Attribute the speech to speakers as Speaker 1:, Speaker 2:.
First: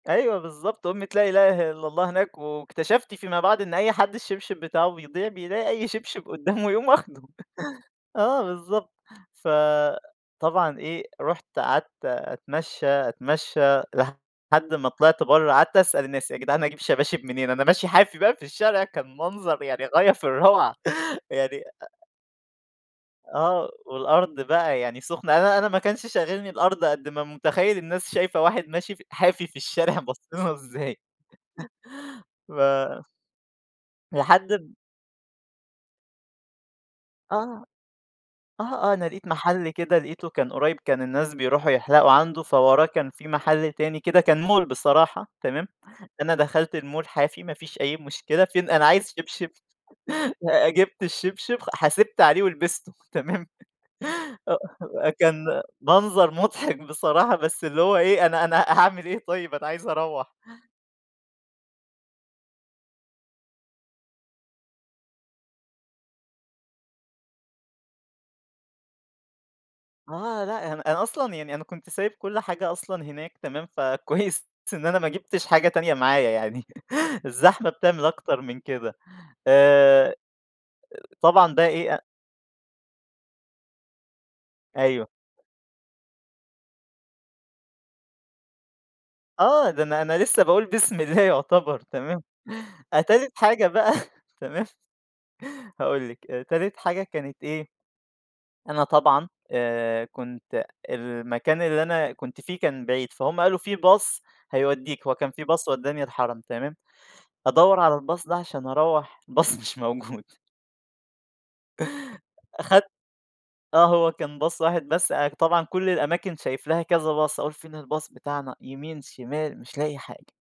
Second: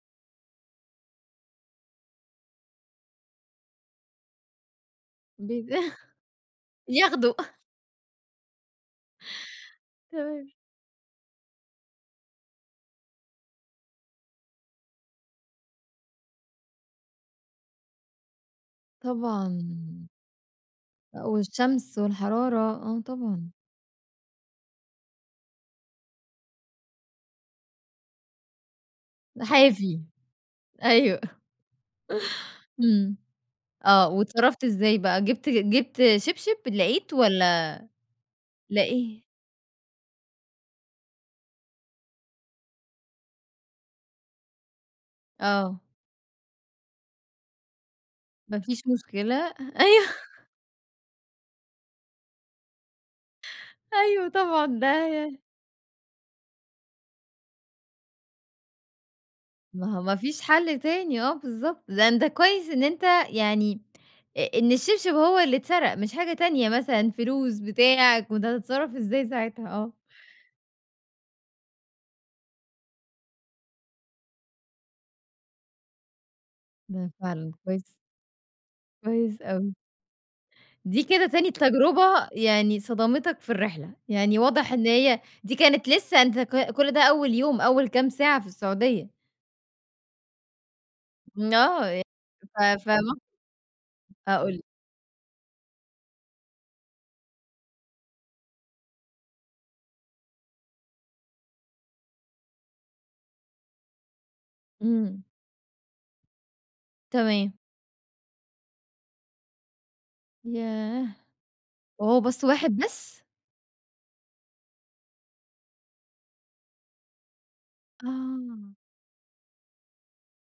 Speaker 1: أيوه بالضبط، أُمّة لا إله إلّا الله هناك واكتَشَفت فيما بعد إن أي حد الشبشب بتاعُه بيضيع
Speaker 2: [unintelligible]
Speaker 1: بيلاقي أي شبشب قُدّامُه يقوم واخده.
Speaker 2: ياخده.
Speaker 1: آه بالضبط.
Speaker 2: تمام.
Speaker 1: فطبعًا إيه، رُحت قَعَدت أتمشى، أتمشى لحد ما طلعت برّه قَعَدت أسأل الناس: "يا جدعان أجيب شباشب منين؟" أنا ماشي حافي بقى في الشارع كان منظر يعني
Speaker 2: طبعًا.
Speaker 1: غاية في الروعة،
Speaker 2: آه،
Speaker 1: يعني
Speaker 2: والشمس
Speaker 1: أ
Speaker 2: والحرارة آه، طبعًا.
Speaker 1: آه، والأرض بقى يعني سُخنة أنا أنا أنا ما كانش شاغلني الأرض قد ما متخيل الناس شايفة واحد ماشي ف حافي في الشارع
Speaker 2: حافي،
Speaker 1: باصّين لُه إزاي.
Speaker 2: أيوه.
Speaker 1: ف
Speaker 2: امم، آه،
Speaker 1: لحد
Speaker 2: وأتصرفت
Speaker 1: ب
Speaker 2: إزاي بقى جِبت جِبت شبشب؟ لقيت
Speaker 1: آه،
Speaker 2: والّا؟
Speaker 1: آه آه، أنا
Speaker 2: لاقي
Speaker 1: لقيت محل كده لقيتُه كان قريب، كان الناس بيروحوا يحلقوا عنُده، فَوَراه كان في محل تاني كده كان مول بصراحة، تمام.
Speaker 2: آه.
Speaker 1: أنا دخلت المول حافي، ما فيش أي مشكلة،
Speaker 2: ما
Speaker 1: فين
Speaker 2: فيش
Speaker 1: أنا عايز
Speaker 2: مشكلة،
Speaker 1: شبشب
Speaker 2: أ أيوه.
Speaker 1: آآ، جِبت الشبشب خ حاسبت عليه ولبسته، تمام.
Speaker 2: أيوه، طبعًا
Speaker 1: آه،
Speaker 2: ده
Speaker 1: كان منظر مُضحَك بصراحة بس اللي هو إيه أنا أنا هاعمل إيه طيب، أنا عايز
Speaker 2: ما هو ما
Speaker 1: أروَّح.
Speaker 2: فيش حل تاني آه، بالضبط. ده أنت كويس إن أنت يعني أ إن الشبشب هو اللي اتسرق مش حاجة تانية مثلًا، فلوس، بتاع. كنت هَتتصرَّف إزاي ساعتها؟ آه.
Speaker 1: آه، لأ، أنا أنا أصلًا يعني أنا كُنت سايب كُل حاجة أصلًا هناك تمام، فَكويس إن أنا ما جِبتش حاجة تانية معايا يعني،
Speaker 2: ده فعلًا
Speaker 1: الزحمة
Speaker 2: كويس
Speaker 1: بتعمل أكتر من كده.
Speaker 2: كويس أوي.
Speaker 1: آآ،
Speaker 2: دي كده تاني
Speaker 1: طبعًا ده إيه أ
Speaker 2: تجربة يعني صدمتك في الرحلة، يعني واضح إن
Speaker 1: أيوه.
Speaker 2: هي دي كانت لسه أنت ك كُل ده أول يوم، أول كام ساعة في السعودية.
Speaker 1: آه، ده أنا أنا أنا لسه باقول بسم الله
Speaker 2: م
Speaker 1: يعتبر
Speaker 2: آه، يعني،
Speaker 1: تمام،
Speaker 2: ف ف
Speaker 1: أ
Speaker 2: [unintelligible]
Speaker 1: تالت حاجة بقى
Speaker 2: آه، قُل لِي.
Speaker 1: تمام. هاقول لِك، آآ، تالت حاجة كانت إيه، أنا طبعًا آآ، كُنت المكان اللي أنا كُنت فيه كان بعيد، فهُم قالوا في باص هَيوديك، هو
Speaker 2: امم.
Speaker 1: كان في باص ودّاني الحرم تمام.
Speaker 2: تمام.
Speaker 1: أدَوَّر على الباص ده عشان أرّوح الباص مش موجود
Speaker 2: ياه! وهو باص واحد
Speaker 1: أخدت
Speaker 2: بس؟
Speaker 1: آه، هو كان باص واحد بس طبعًا كل الأماكن شايف لها كذا باص، أقول فين الباص بتاعنا؟
Speaker 2: آه.
Speaker 1: يمين شمال مش لاقي حاجة.